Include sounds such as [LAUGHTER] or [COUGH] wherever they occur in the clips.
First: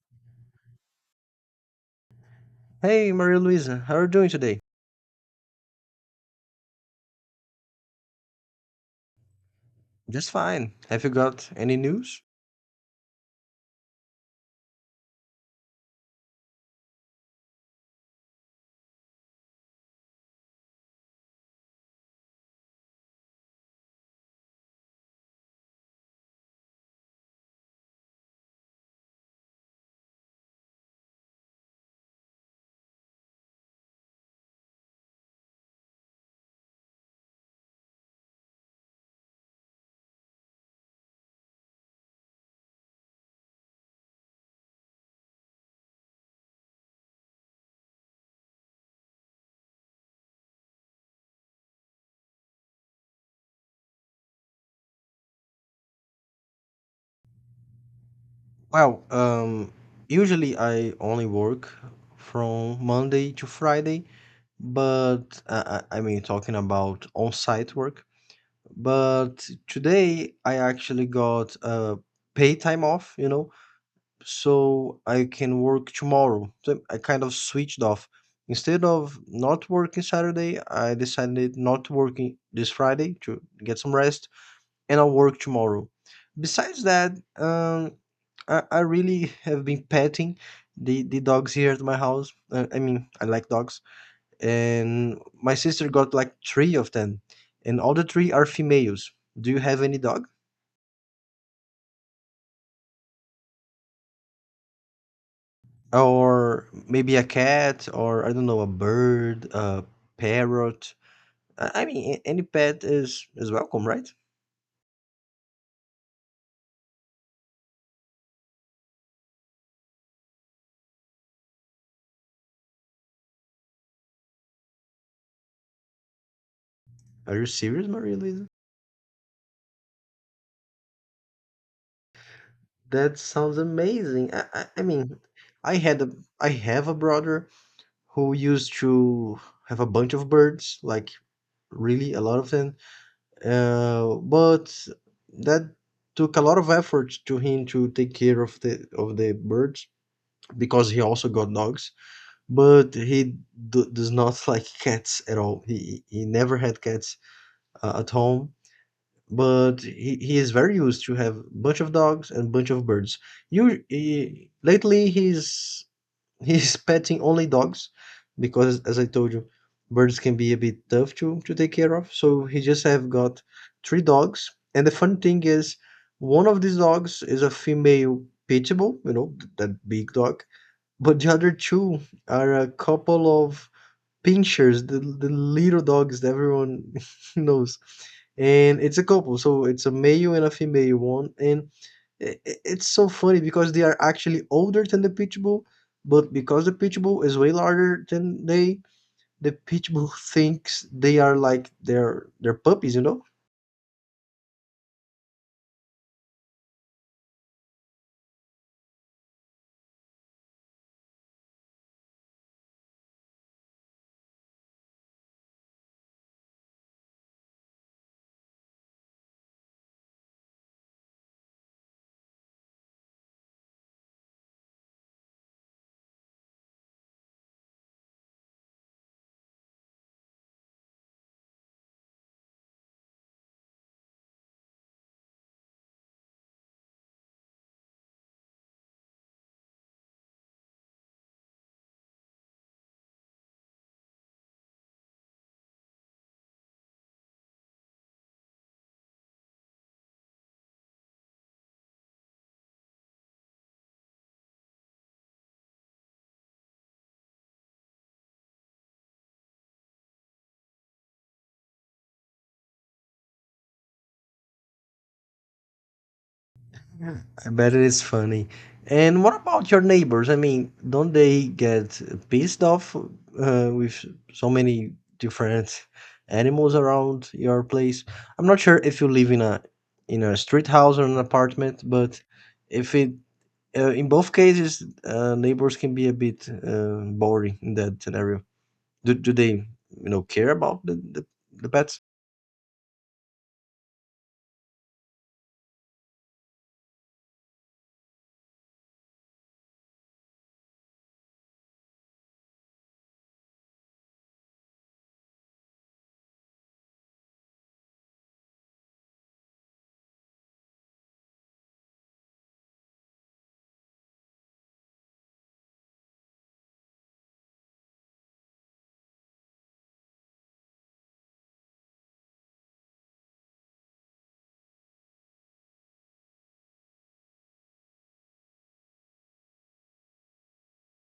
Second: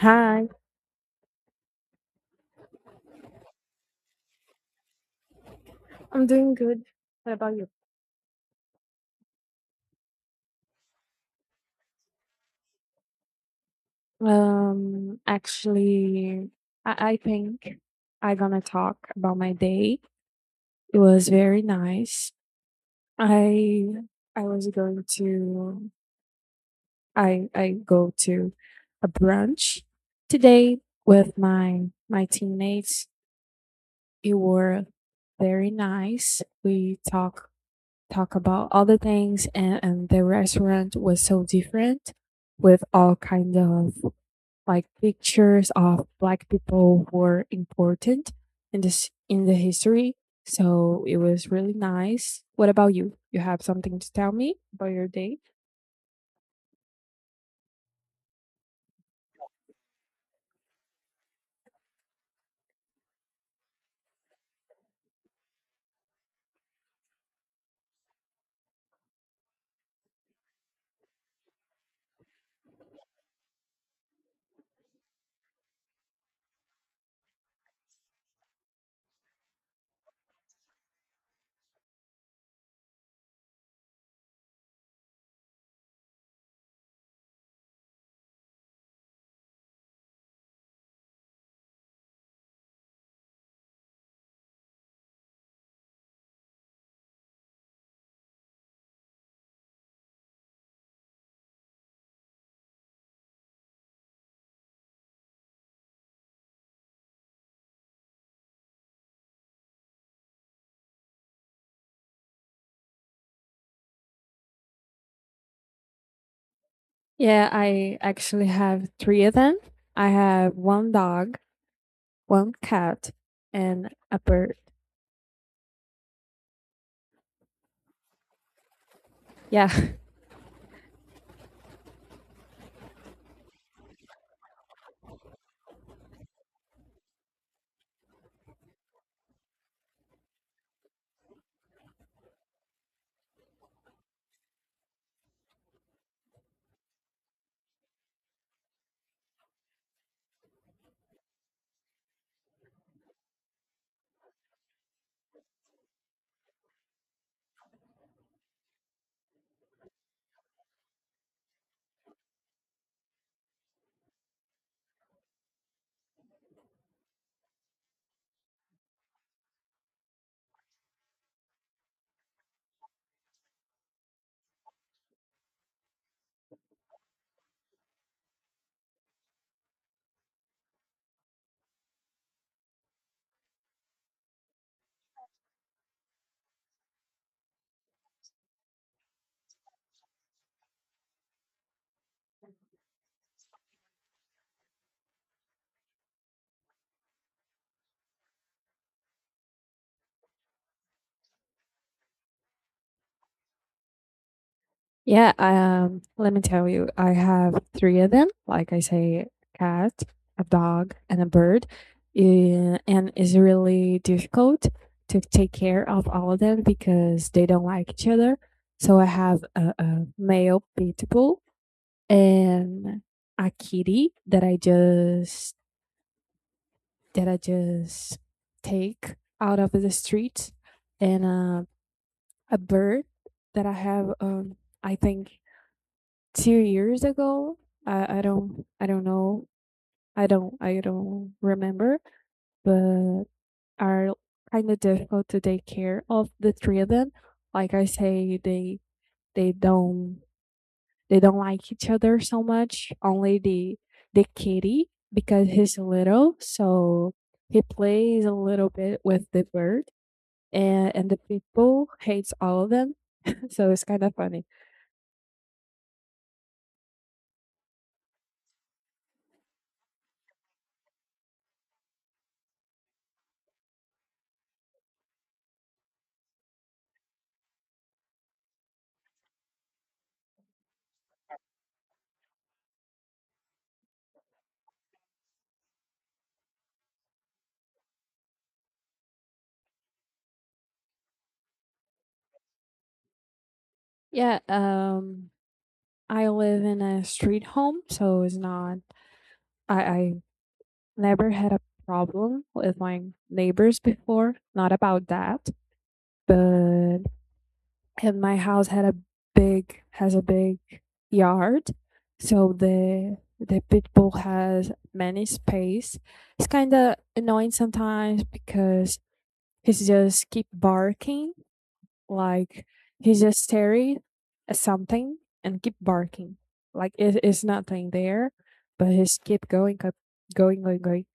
Hi, Hey, Maria Luisa, how are you doing today? I'm doing good. What about you? Just fine. Have you got any news? Actually, I think I gonna talk about my day. It was very nice. I I was going to I go to a brunch today with my teammates. It were very nice. We talk about other things, and the restaurant was so different, with all kind of like pictures of black people who were important in this in the history. So it was really nice. What about you? You have something to tell me about your day? Well, usually I only work from Monday to Friday, but I mean, talking about on-site work. But today I actually got pay time off, so I can work tomorrow. So I kind of switched off. Instead of not working Saturday, I decided not working this Friday to get some rest, and I'll work tomorrow. Besides that, um, I really have been petting the dogs here at my house. I mean, I like dogs. And my sister got like three of them, and all the three are females. Do you have any dog? Or maybe a cat, or I don't know, a bird, a parrot. I mean, any pet is welcome, right? Yeah, I actually have three of them. I have one dog, one cat, and a bird. Are you serious, Maria Luisa? Yeah. [LAUGHS] That sounds amazing. I mean, I had a I have a brother who used to have a bunch of birds, like really a lot of them. But that took a lot of effort to him to take care of the birds because he also got dogs. But he does not [LAUGHS] like cats at all. He never had cats at home. But he is very used to have bunch of dogs and bunch of birds. Lately he's [LAUGHS] petting only dogs because, as I told you, birds can be a bit tough to take care of. So he just have got three dogs. And the fun thing is, one of these dogs is a female pitbull, you know, that big dog. But the other two are a couple of Pinchers, the little dogs that everyone [LAUGHS] knows. And it's a couple, so it's a male and a female one, and I it's so funny because they are actually older than the Pit Bull, but because the Pit Bull is way larger than they, the Pit Bull [LAUGHS] thinks they are like their puppies, you know? Yeah, let me tell you, I have three of them. Like I say, a cat, a dog, and a bird. Yeah, and it's really difficult to take care of all of them because they don't like each other. So I have a male pit bull and a kitty that I just take out of the street, and a bird that I have. I think 2 years ago? I don't know. I don't remember, but are kinda difficult to take care of the 3 of them. Like I say, they don't they don't like each other so much, only the kitty because he's little, so he plays a little bit with the bird, and the people hates all of them, [LAUGHS] so it's kinda funny. I bet it is funny. And what about your neighbors? I mean, don't they get pissed off with so many different animals around your place? I'm not sure if you live in a street house or an apartment, but if it in both cases, neighbors can be a bit boring in that scenario. Do they, you know, care about the pets? Yeah, I live in a street home, so it's not. I never had a problem with my neighbors before. Not about that, but and my house had a big has a big yard, so the pit bull has many space. It's kind of annoying sometimes because he's just keep barking. Like he just stared at something and keep barking. Like it is nothing there, but he keep going, kept going, going, going.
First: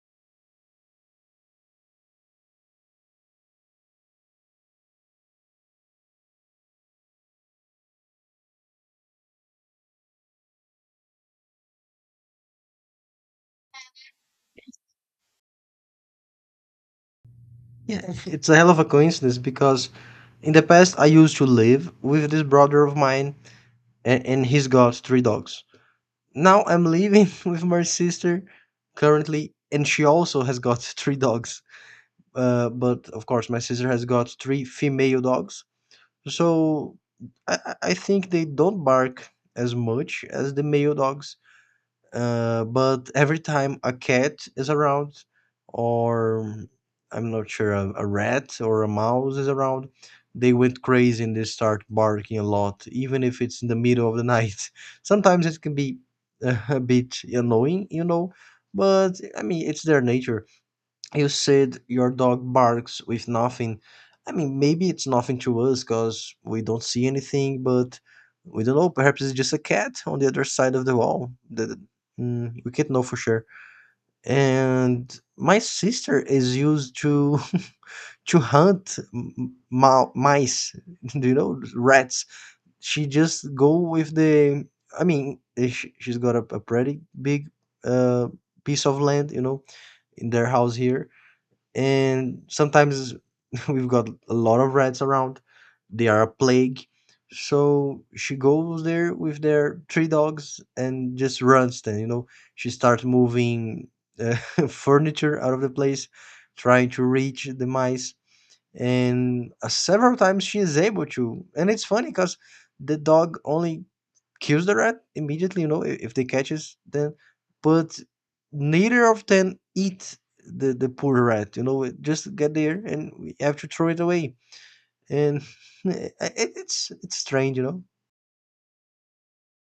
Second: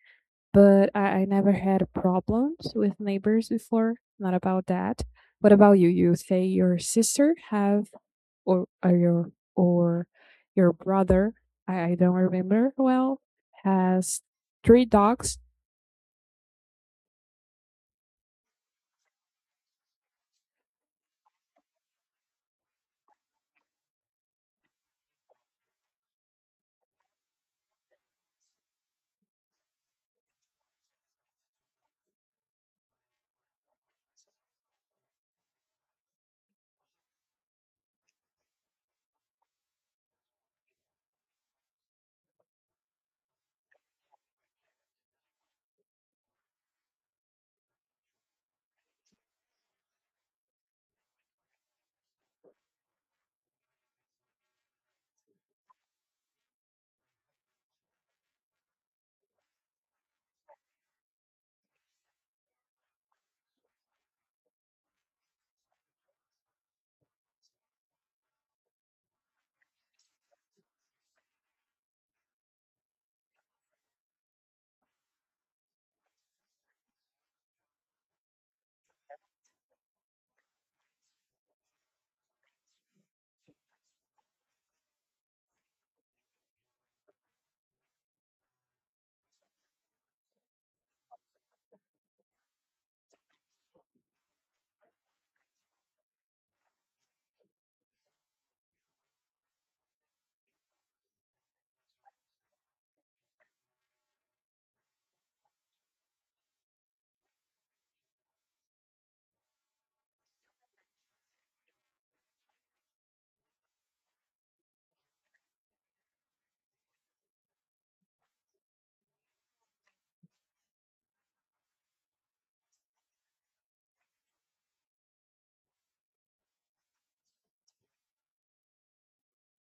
But I never had problems with neighbors before. Not about that. What about you? You say your sister have, or your brother. I don't remember well. Has three dogs. Yeah, [LAUGHS] it's a hell of a coincidence because in the past I used to live with this brother of mine and, he's got three dogs. Now I'm living [LAUGHS] with my sister currently, and she also has got [LAUGHS] three dogs. But of course, my sister has got three female dogs, so I think they don't bark as much as the male dogs. But every time a cat is around, or I'm not sure, a rat or a mouse is around, they went crazy and they start barking a lot, even if it's in the middle of the night. [LAUGHS] Sometimes it can be [LAUGHS] a bit annoying, you know, but I mean, it's their nature. You said your dog barks with nothing. I mean, maybe it's nothing to us because we don't see anything, but we don't know. Perhaps it's just a cat on the other side of the wall. That we can't know for sure. And my sister is used to [LAUGHS] to hunt mice. [LAUGHS] You know, rats. She just go with the. I mean, she's got a, pretty big uh, piece of land. You know, in their house here, and sometimes [LAUGHS] we've got a lot of rats around. They are a plague. So she goes there with their three dogs and just runs them, you know. She starts moving uh, [LAUGHS] furniture out of the place, trying to reach the mice. And several times she is able to. And it's funny because the dog only kills the rat immediately, you know, if they catches them. But neither of them eat the poor rat, you know, it just get there and we have to throw it away. And [LAUGHS] it, it's strange, you know,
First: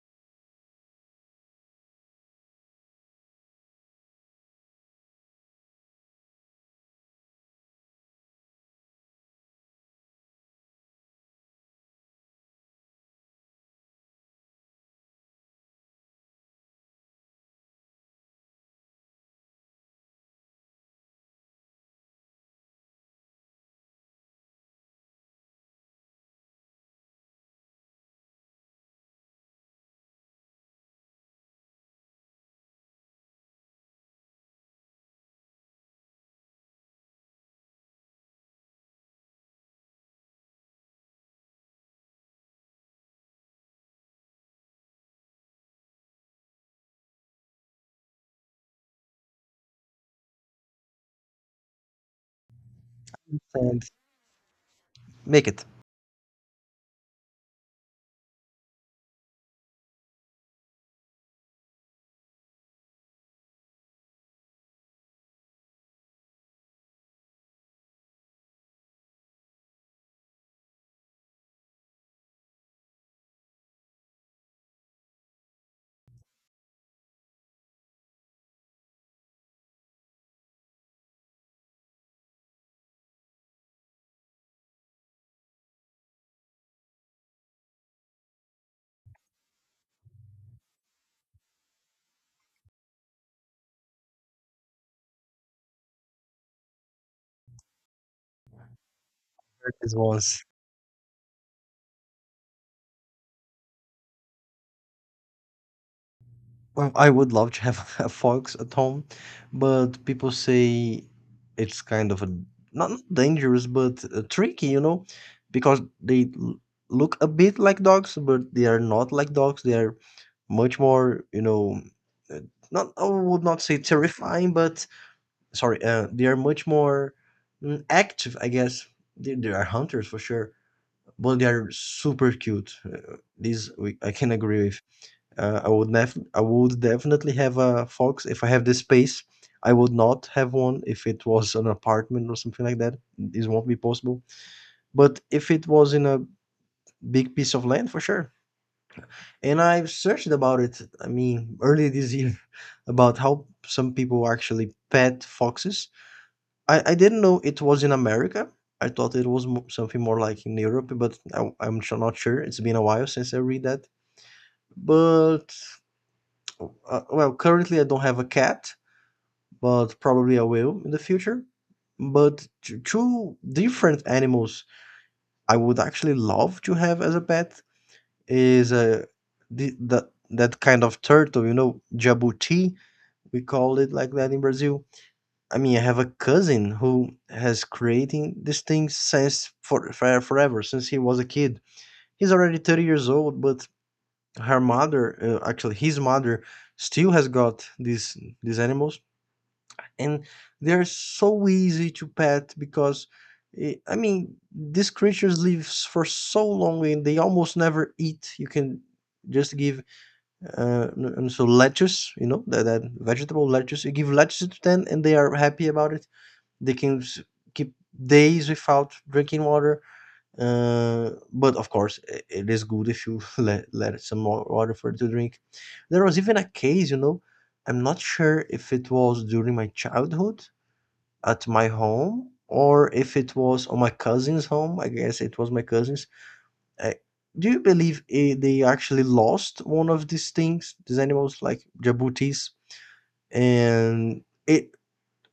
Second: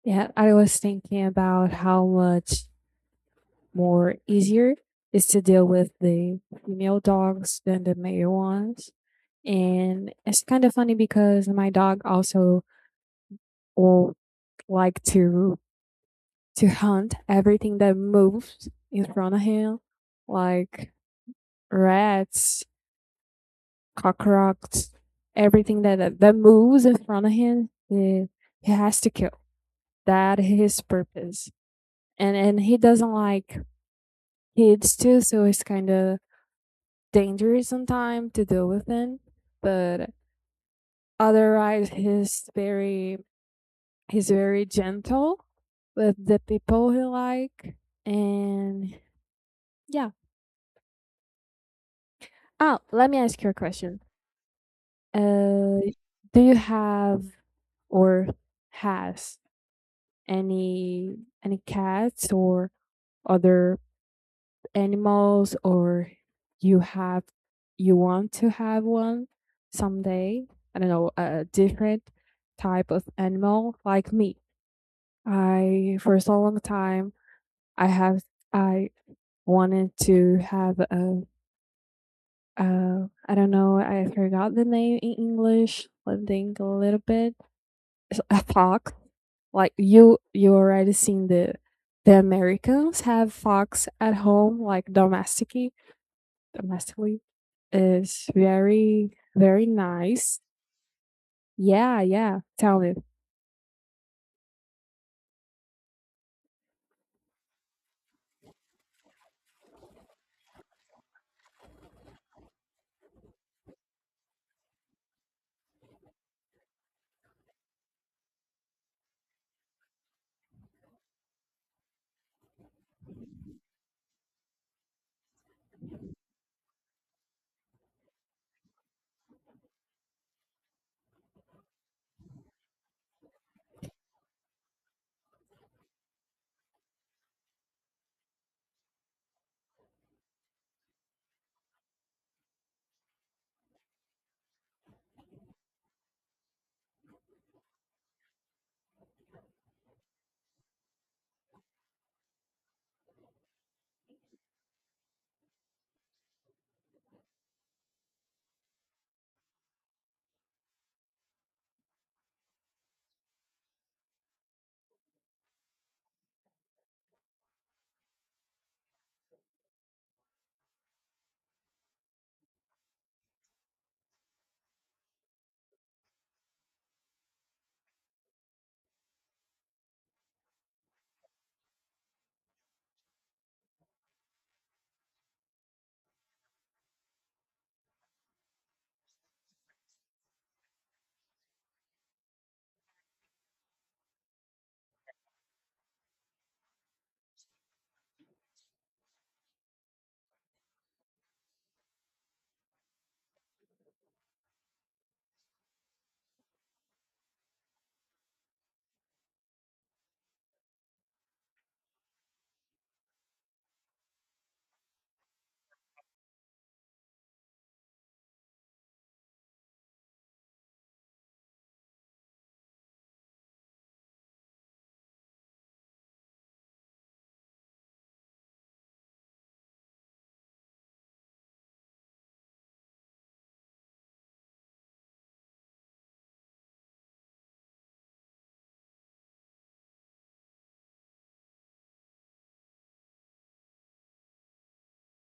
Yeah, I was thinking about how much more easier is to deal with the female dogs than the male ones. And it's kind of funny because my dog also will like to hunt everything that moves in front of him, like rats, cockroaches, everything that moves in front of him. He has to kill. That is his purpose. And he doesn't like kids too, so it's kind of dangerous sometimes to deal with him, but otherwise he's very gentle with the people he like, and yeah. Oh, let me ask you a and question. make it Uh, do you have or has any any cats or other animals, or you have, you want to have one someday, I don't know, a different type of animal? Like me, I for so long time, i have I wanted to have a I don't know. I forgot the name in English. Let me think a little bit. It's a fox. Like you already seen the Americans have fox at home, like domestically. Is very, very practice nice. once. Yeah, yeah. Tell me. Well, I would love to have [LAUGHS] a fox at home, but people say it's kind of a not dangerous, but tricky, you know, because they look a bit like dogs, but they are not like dogs. They are much more, you know, uh, not I would not say terrifying, but sorry, they are much more active, I guess. They are hunters for sure, but they are super cute. I can agree with. I would I would definitely have a fox if I have the space. I would not have one if it was an apartment or something like that. This won't be possible. But if it was in a big piece of land, for sure. And I've searched about it. I mean, earlier this year, [LAUGHS] about how some people actually pet foxes. I didn't know it was in America. I thought it was something more like in Europe, but I'm not sure. It's been a while since I read that. But currently I don't have a cat, but probably I will in the future. But two different animals I would actually love to have as a pet is a the that kind of turtle, you know, jabuti. We call it like that in Brazil. I mean, I have a cousin who has creating this thing since for forever, since he was a kid. He's already 30 years old, but her mother, actually his mother still has got these animals, and they're so easy to pet because I mean, these creatures live for so long and they almost never eat. You can just give n- and so lettuce, you know, that vegetable lettuce. You give lettuce to them and they are happy about it. They can keep days without drinking water. But of course, it is good if you [LAUGHS] let some more water for it to drink. There was even a case, you know, I'm not sure if it was during my childhood at my home or if it was on my cousin's home. I guess it was my cousin's. Uh, do you believe they actually lost one of these things, these animals like jabutis? And it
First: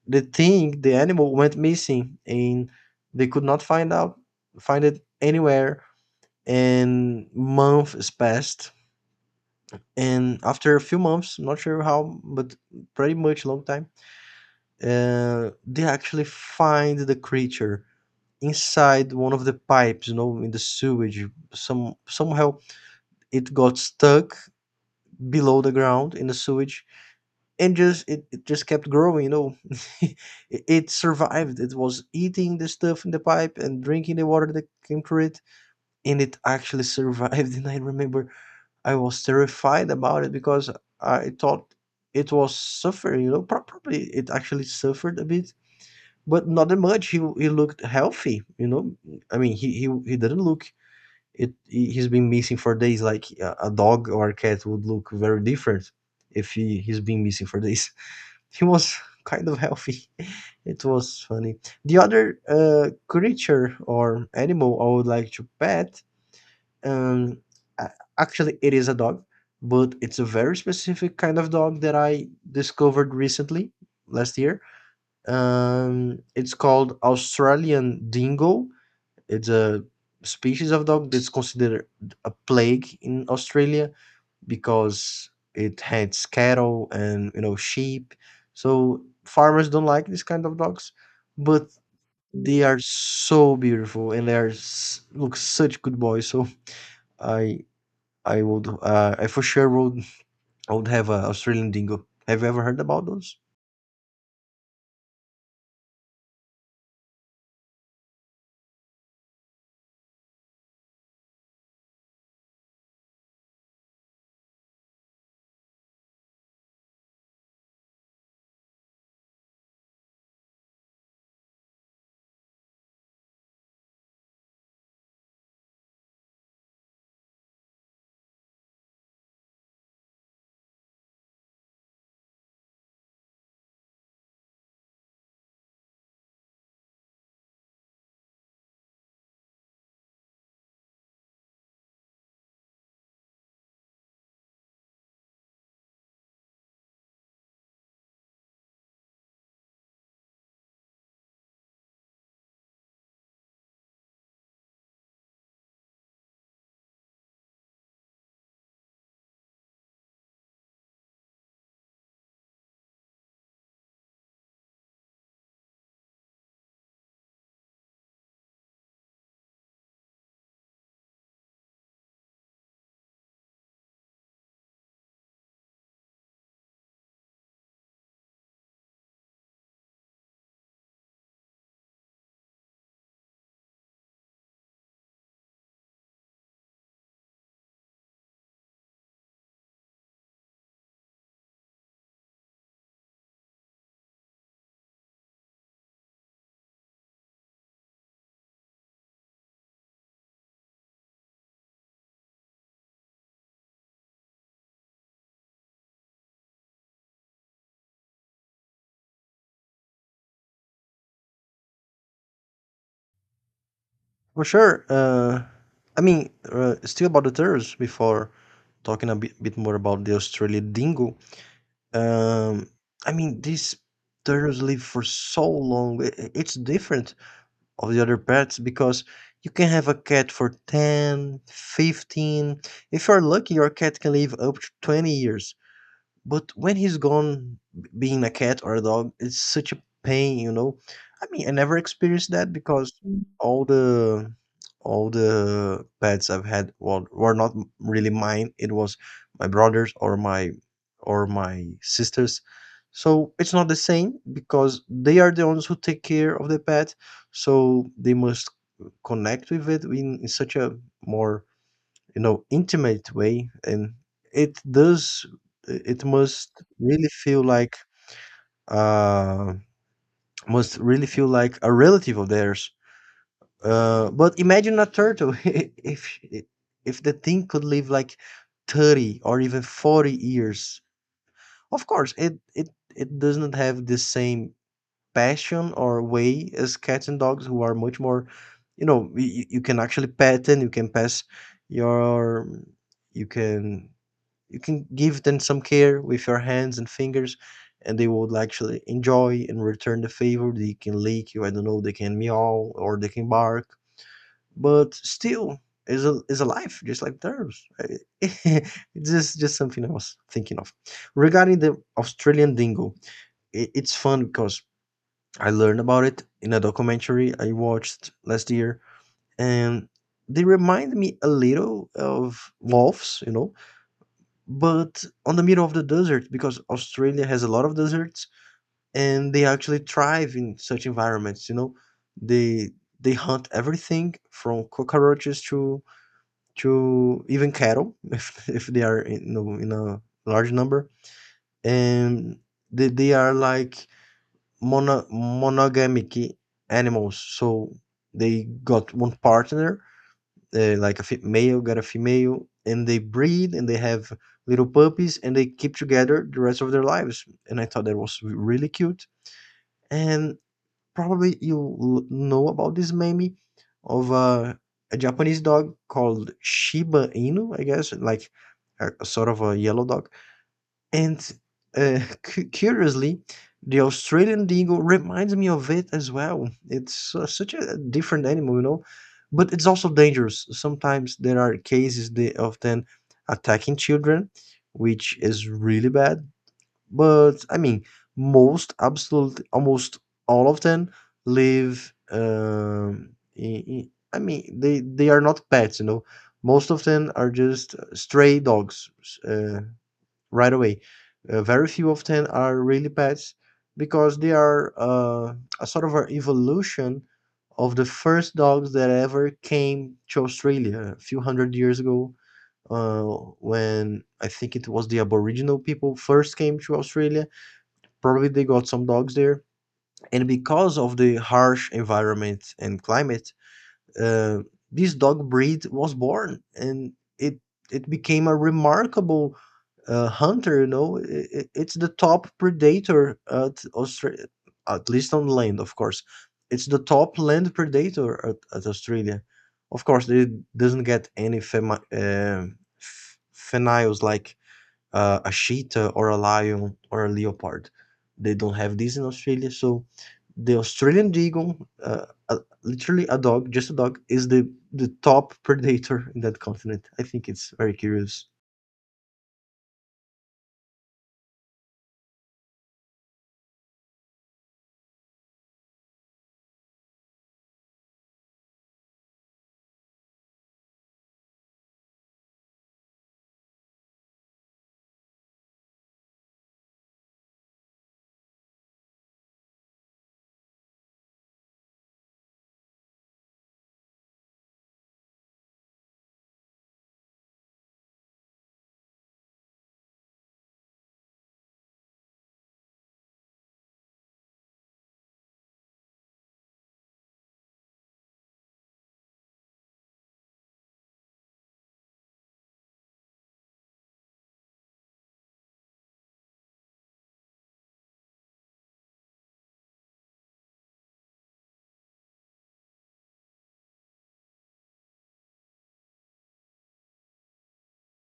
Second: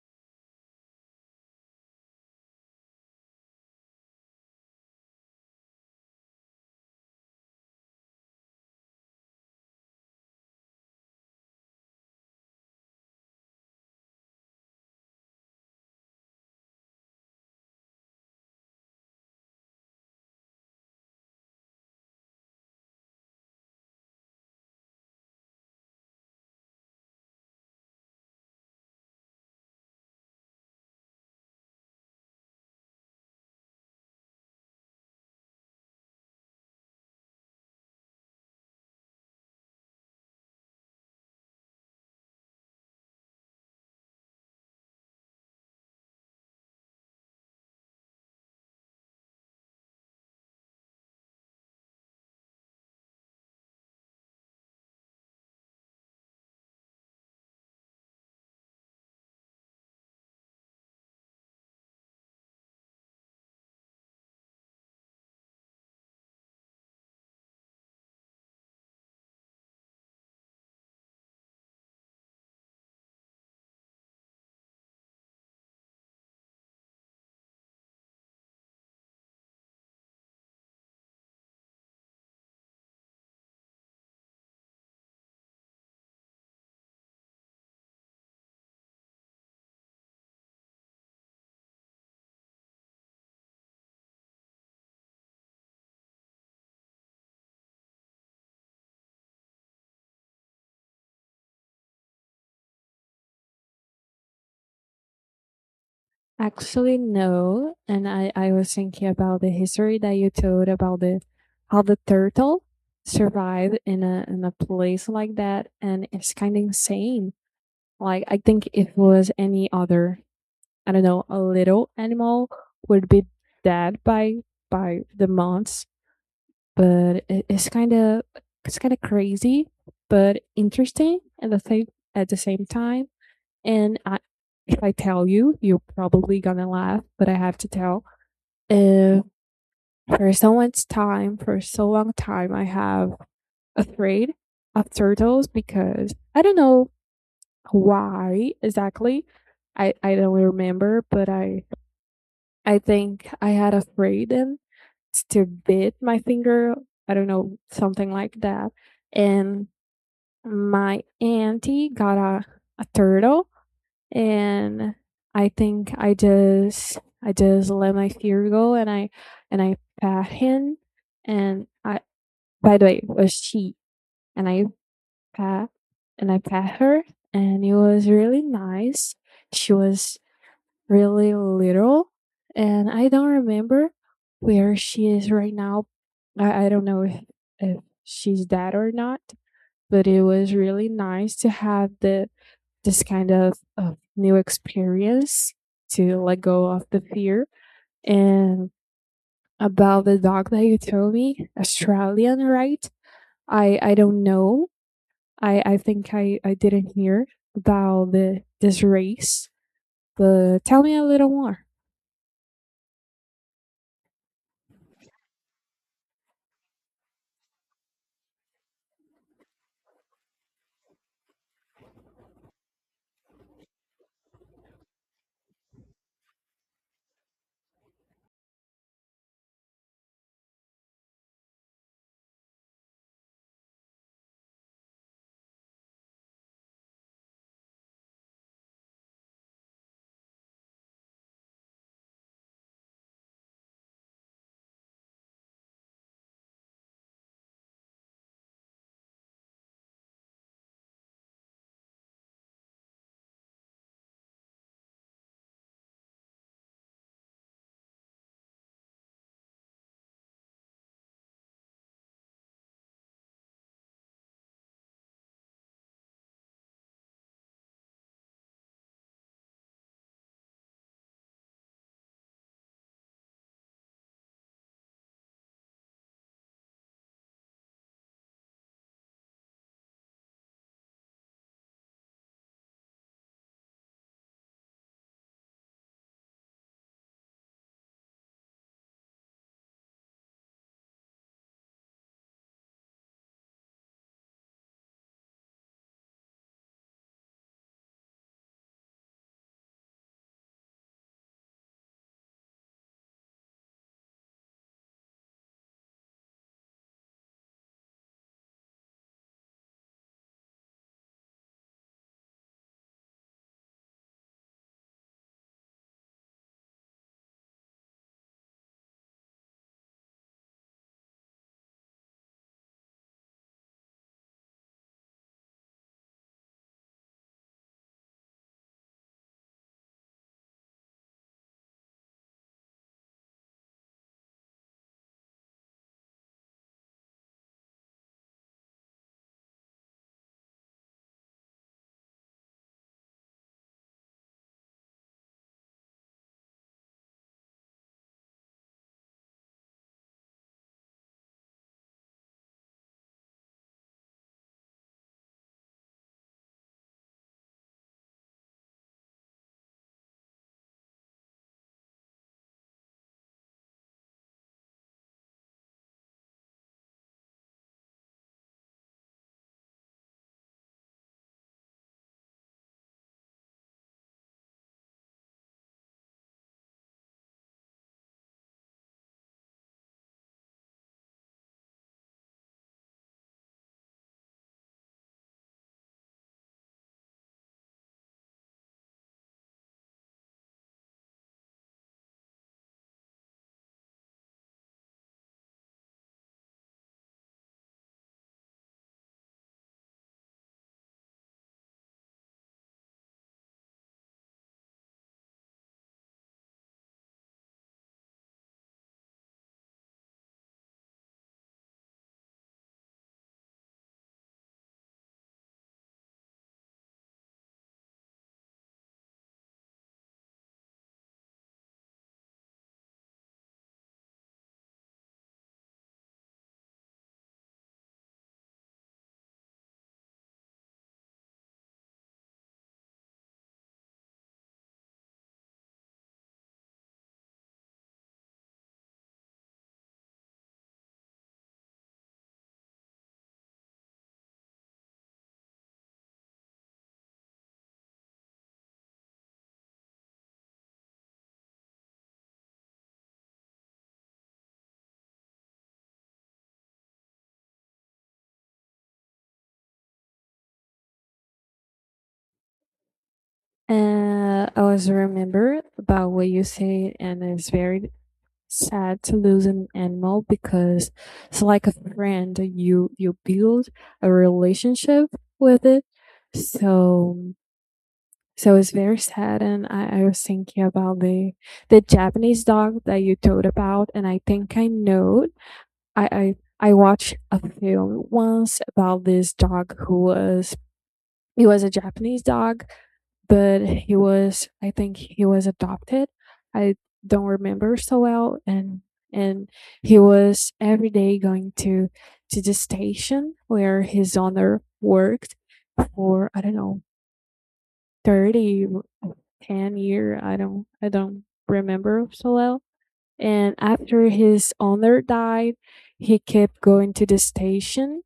the thing, the animal went missing, and they could not find it anywhere, and months passed. And after a few months, not sure how, but pretty much long time, they actually find the creature inside one of the pipes, you know, in the sewage. Somehow it got stuck below the ground in the sewage, and it just kept growing. You know, [LAUGHS] it survived. It was eating the stuff in the pipe and drinking the water that came through it, and it actually survived. [LAUGHS] And I remember I was terrified about it because I thought it was suffering. You know, probably it actually suffered a bit. But not that much. He looked healthy, you know. I mean, he didn't look it has been missing for days. Like a dog or a cat would look very different if he's been missing for days. [LAUGHS] He was kind of healthy. [LAUGHS] It was funny. The other creature or animal I would like to pet, um, actually, it is a dog, but it's a very specific kind of dog that I discovered recently last year. It's called Australian Dingo. It's a species of dog that's considered a plague in Australia because it hunts cattle and, you know, sheep. So farmers don't like these kind of dogs, but they are so beautiful and they are look such good boys. So I I would I for sure would I would have a Australian dingo. Have you ever heard about those? Actually, no. And I was thinking about the history that you told about the, how the turtle survived in a place like that, and it's kind of insane. Like I think if it was any other, I don't know, a little animal would be dead by the months, but it's kind of crazy, but interesting at the same time. And I, if I tell you, you're probably gonna laugh, but I have to tell. Uh, for so much time, for so long time, I have afraid of turtles because I don't know why exactly. I don't remember, but I think I had afraid them to bit my finger. I don't know, something like that, and my auntie got a turtle, and I think I just let my fear go, and I pat him, and I, by the way, it was she, and pat I pat her, and it was really nice. She was really little, and I don't remember where she is right now. I don't know if she's dead or not, but it was really nice to have the this kind of new experience to let go of the fear. And about the dog that you told me, Australian, right? I don't know. I think I didn't hear about the this race. But tell me a little more. For sure. Still about the turtles before talking a bit, more about the Australian dingo. Um, I mean, these turtles live for so long. It's different of the other pets because you can have a cat for 10, 15. If you're lucky, your cat can live up to 20 years. But when he's gone, being a cat or a dog, it's such a pain, you know. I mean, I never experienced that because all the pets I've had, well, were not really mine. It was my brothers or my sisters. So it's not the same because they are the ones who take care of the pet. So they must connect with it in such a more intimate way, and it does. It really feel like uh, must really feel like a relative of theirs. But imagine a turtle [LAUGHS] if the thing could live like 30 or even 40 years. Of course, it does not have the same passion or way as cats and dogs, who are much more. You know, you can actually pet and you can pass your you can you can give them some care with your hands and fingers, and they will actually enjoy and return the favor. They can lick you, I don't know, they can meow or they can bark. But still, is a life just like theirs. [LAUGHS] It's just something I was thinking of regarding the Australian dingo. It's fun because I learned about it in a documentary I watched last year, and they remind me a little of wolves, but on the middle of the desert, because Australia has a lot of deserts, and they actually thrive in such environments, you know? They they hunt everything from cockroaches to even cattle, [LAUGHS] if they are in a large number. And they are like monogamic animals, so they got one partner, like a male got a female, and they breed and they have little puppies and they keep together the rest of their lives. And I thought that was really cute. And probably you know about this meme of a Japanese dog called Shiba Inu, I guess, like a sort of a yellow dog. And curiously, the Australian dingo reminds me of it as well. It's such a different animal, but it's also dangerous. Sometimes there are cases they of them attacking children, which is really bad. But I mean, most, absolutely, almost all of them live. I mean, they are not pets, you know. Most of them are just stray dogs, uh, right away. Very few of them are really pets because they are a sort of an evolution of the first dogs that ever came to Australia a few hundred years ago. Uh, when I think it was the Aboriginal people first came to Australia, probably they got some dogs there. And because of the harsh environment and climate, uh, this dog breed was born, and it it became a remarkable hunter. It's the top predator at Australia, at least on land. Of course, it's the top land predator at Australia. Of course, it doesn't get any pheniles like a cheetah or a lion or a leopard. They don't have these in Australia, so the Australian Deagle, literally a dog, just a dog, is the top [LAUGHS] predator in that continent. I think it's very curious. And I was remember about what you said, and it's very sad to lose an animal because it's like a friend you you build a relationship with it, so so it's very sad. And I was thinking about the Japanese dog that you told about, and I think I know it. I I watched a film once about this dog who was, it was a Japanese dog, but he was, I think he was adopted. I don't remember so well, and he was every day going to the station where his owner worked for I don't know, 30, r- 10 years year, I don't remember so well. And after his owner died, he kept going to the station.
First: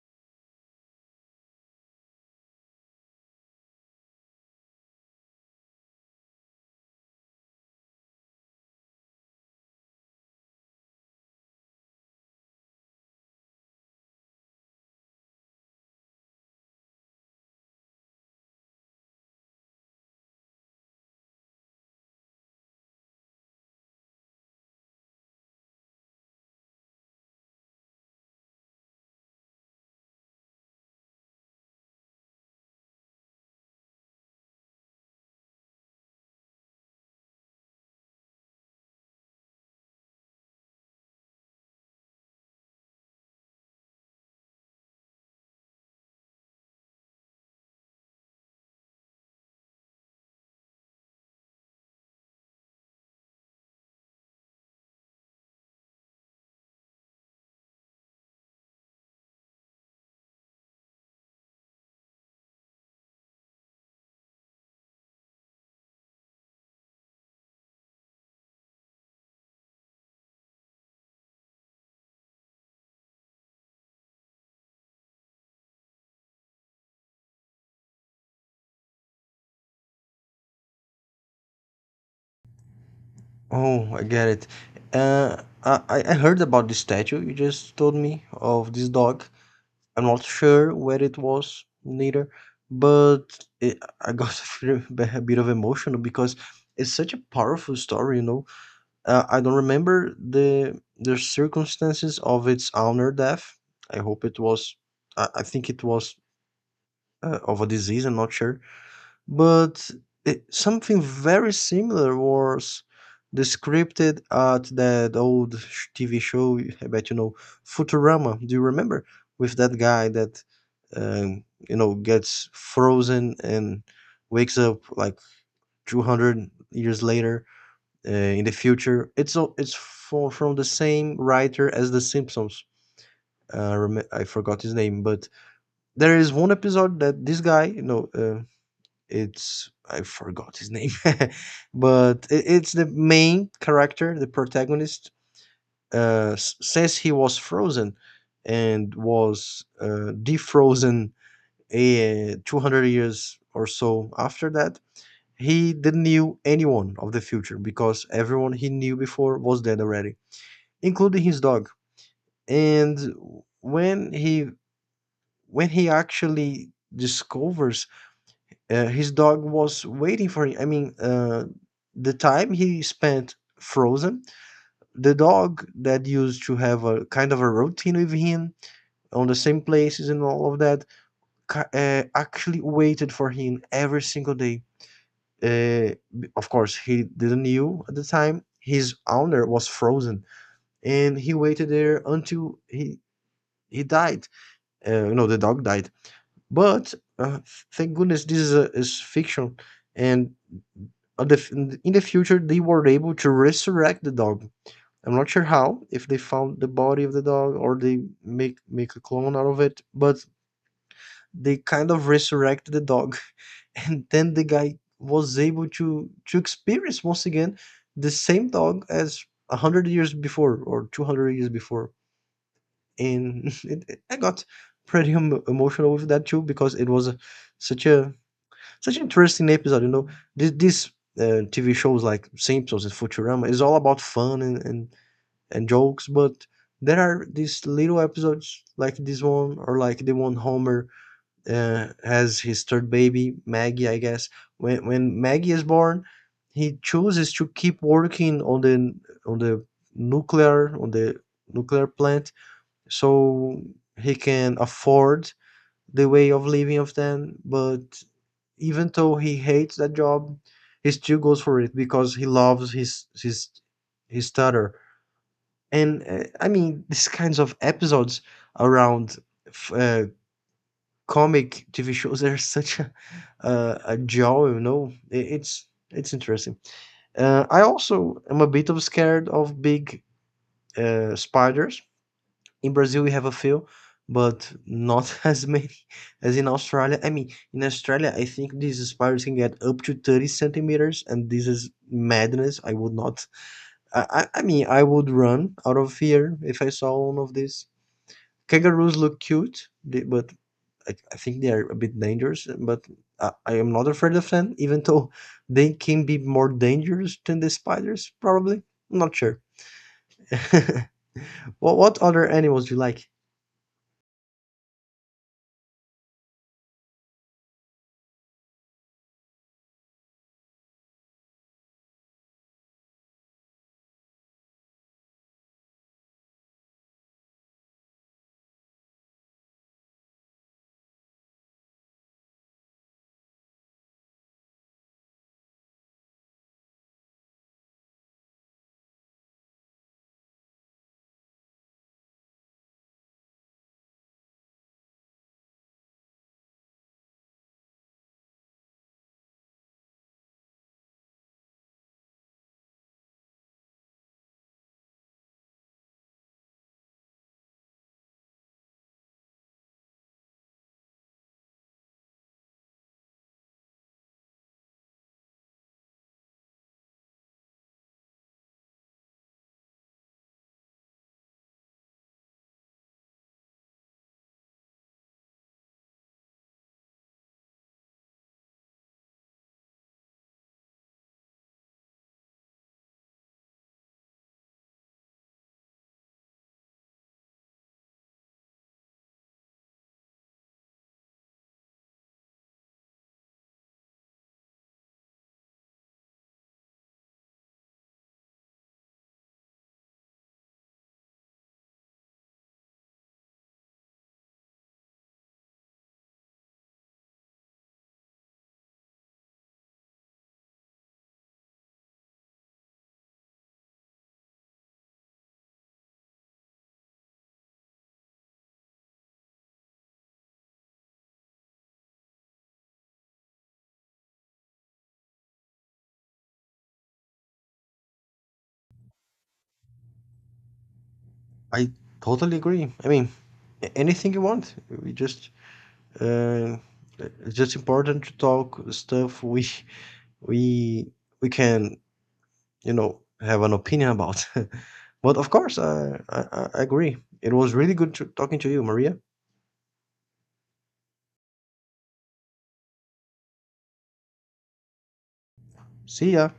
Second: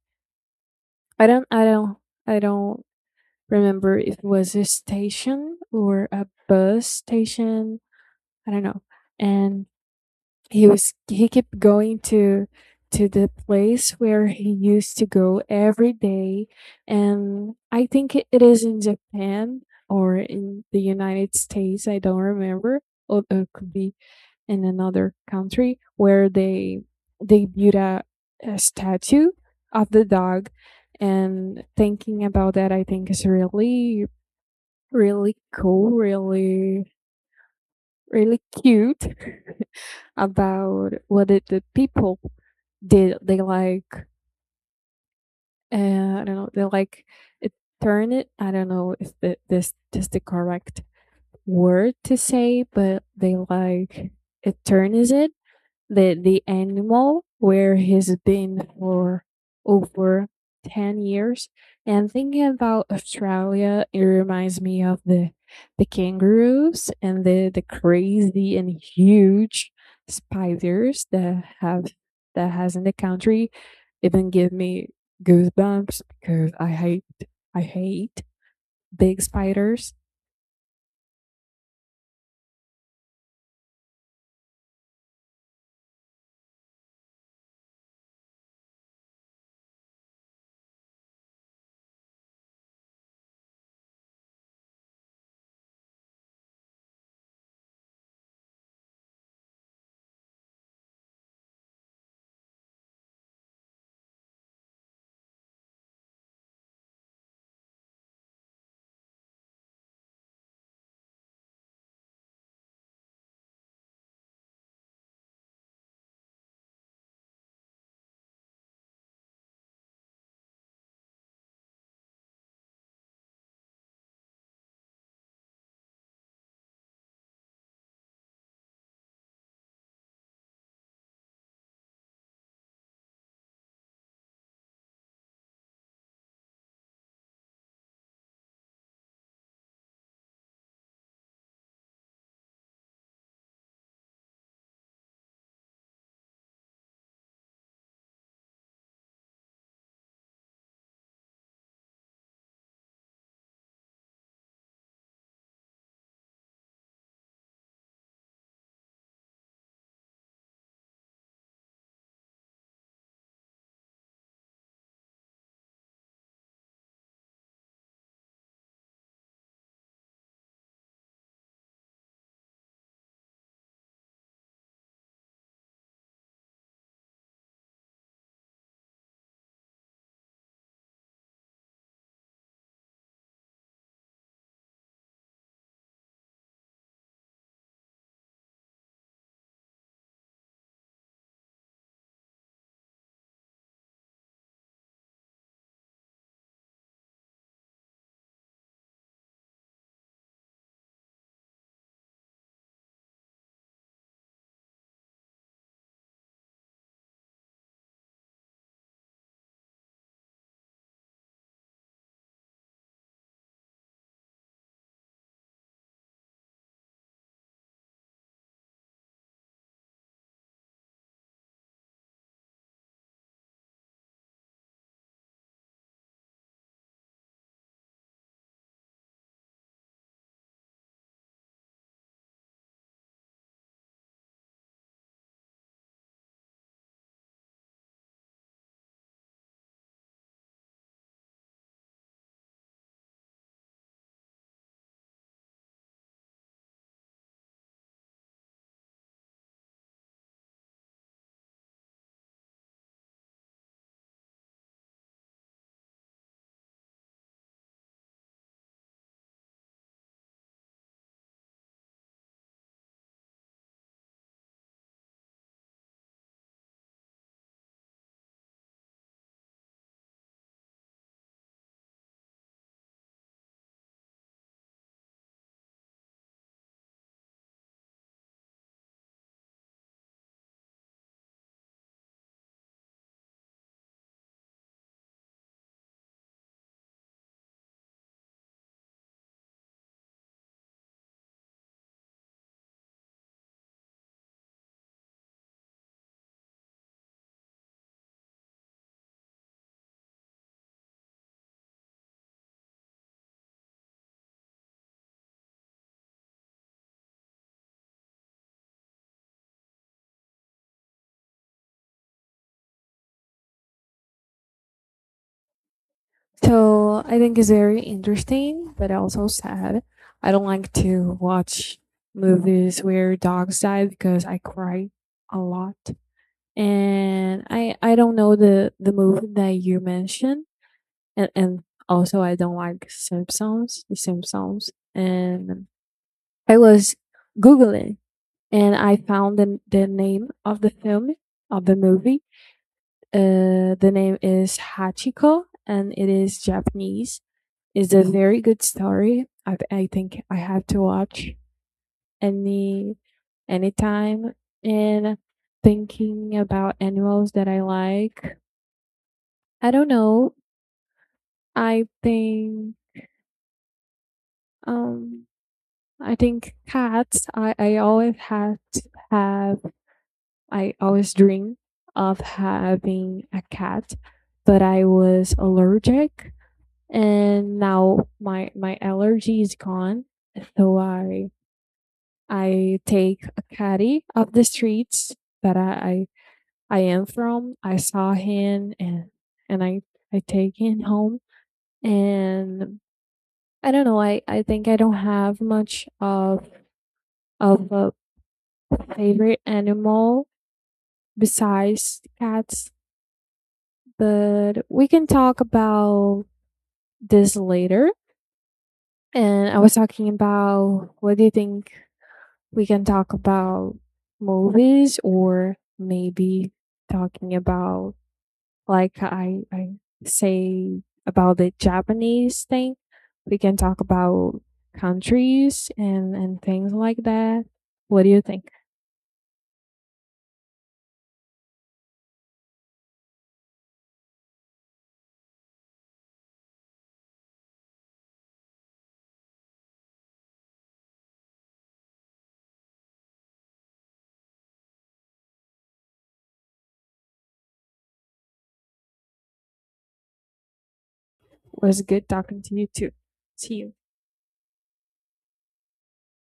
I don't I don't I don't remember if it was a station or a bus station. I don't know. And he was, he kept going to the place where he used to go every day. And I think it, it is in Japan or in the United States, I don't remember. Or it could be in another country where they built a statue of the dog. And thinking about that, I think is really really cool, really, really cute. [LAUGHS] About what did the people did. They like, I don't know, they like it turn it. I don't know if the, this the correct word to say, but they like it turns it. The animal where he's been for over 10 years. And thinking about Australia, it reminds me of the kangaroos and the crazy and huge spiders that have that has in the country, even give me goosebumps, because I hate big spiders. Oh, I get it. I heard about this statue you just told me of this dog. I'm not sure where it was neither, but I got [LAUGHS] a bit of emotional because it's such a powerful story, you know. I don't remember the circumstances of its owner death. I hope it was. I think it was of a disease. I'm not sure, but something very similar was described at that old TV show. I bet you know Futurama. Do you remember with that guy that um, gets frozen and wakes up like 200 years later, in the future? It's from the same writer as The Simpsons. I forgot his name, but there is one episode that this guy, you know, it's I forgot his name, [LAUGHS] but I it's the main character, the protagonist. Since he was frozen and was defrozen 200 years or so after that, he didn't knew anyone of the future because everyone he knew before was dead already, including his dog. And when he when he actually discovers, his dog was waiting for him. I mean, the time he spent frozen, the dog that used to have a kind of a routine with him on the same places and all of that, actually waited for him every single day. Of course, he didn't knew at the time his owner was frozen, and he waited there until he died. You know, the dog died, but thank goodness this is fiction. And in the future they were able to resurrect the dog. I'm not sure how, if they found the body of the dog or they make a clone out of it, but they kind of resurrected the dog. [LAUGHS] And then the guy was able to experience once again the same dog as 100 years before or 200 years before. And [LAUGHS] I got pretty emotional with that too because it was a such an interesting episode. You know, this these TV shows like Simpsons and Futurama is all about fun and jokes. But there are these little episodes, like this one or like the one Homer has his third baby Maggie, I guess. When Maggie is born, he chooses to keep working on on the the nuclear plant so he can afford the way of living of them. But even though he hates that job, he still goes for it because he loves his daughter. And I mean, these kinds of episodes around f- uh, comic TV shows are [LAUGHS] such a joy, you know. It's interesting. I also am a bit of scared of big spiders. In Brazil we have a few, but not [LAUGHS] as many as in Australia. I mean, in Australia, I think these spiders can get up to 30 centimeters, and this is madness. I would not. I, I mean, I would run out of fear if I saw one of these. Kangaroos look cute, but I think they are a bit dangerous. But I am not afraid of them, even though they can be more dangerous than the spiders, probably. I'm not sure. [LAUGHS] What other animals do you like? So I think it's very interesting, but also sad. I don't like to watch movies where dogs die because I cry a lot. And I don't know the movie that you mentioned, and also I don't like Simpsons, the Simpsons. And I was googling, and I found the name of the film, of the movie. The name is Hachiko, and it is Japanese, is a very good story. I think I have to watch any anytime. And thinking about animals that I like. I don't know. I think um I think cats, I always had to have, I always dream of having a cat, but I was allergic, and now my allergy is gone. So I take a caddy of the streets that I am from. I saw him, and and I I take him home. And I don't know. I think I don't have much of a favorite animal besides cats, but we can talk about this later. And I was talking about, what do you think, we can talk about movies, or maybe talking about, like I say about the Japanese thing, we can talk about countries and things like that. What do you think? I totally agree. I mean, anything you want. We just uh, it's just important to talk stuff we we can have an opinion about. [LAUGHS] But of course, I agree. It was really good talking to you, Maria. It was good talking to you too. See you. See ya.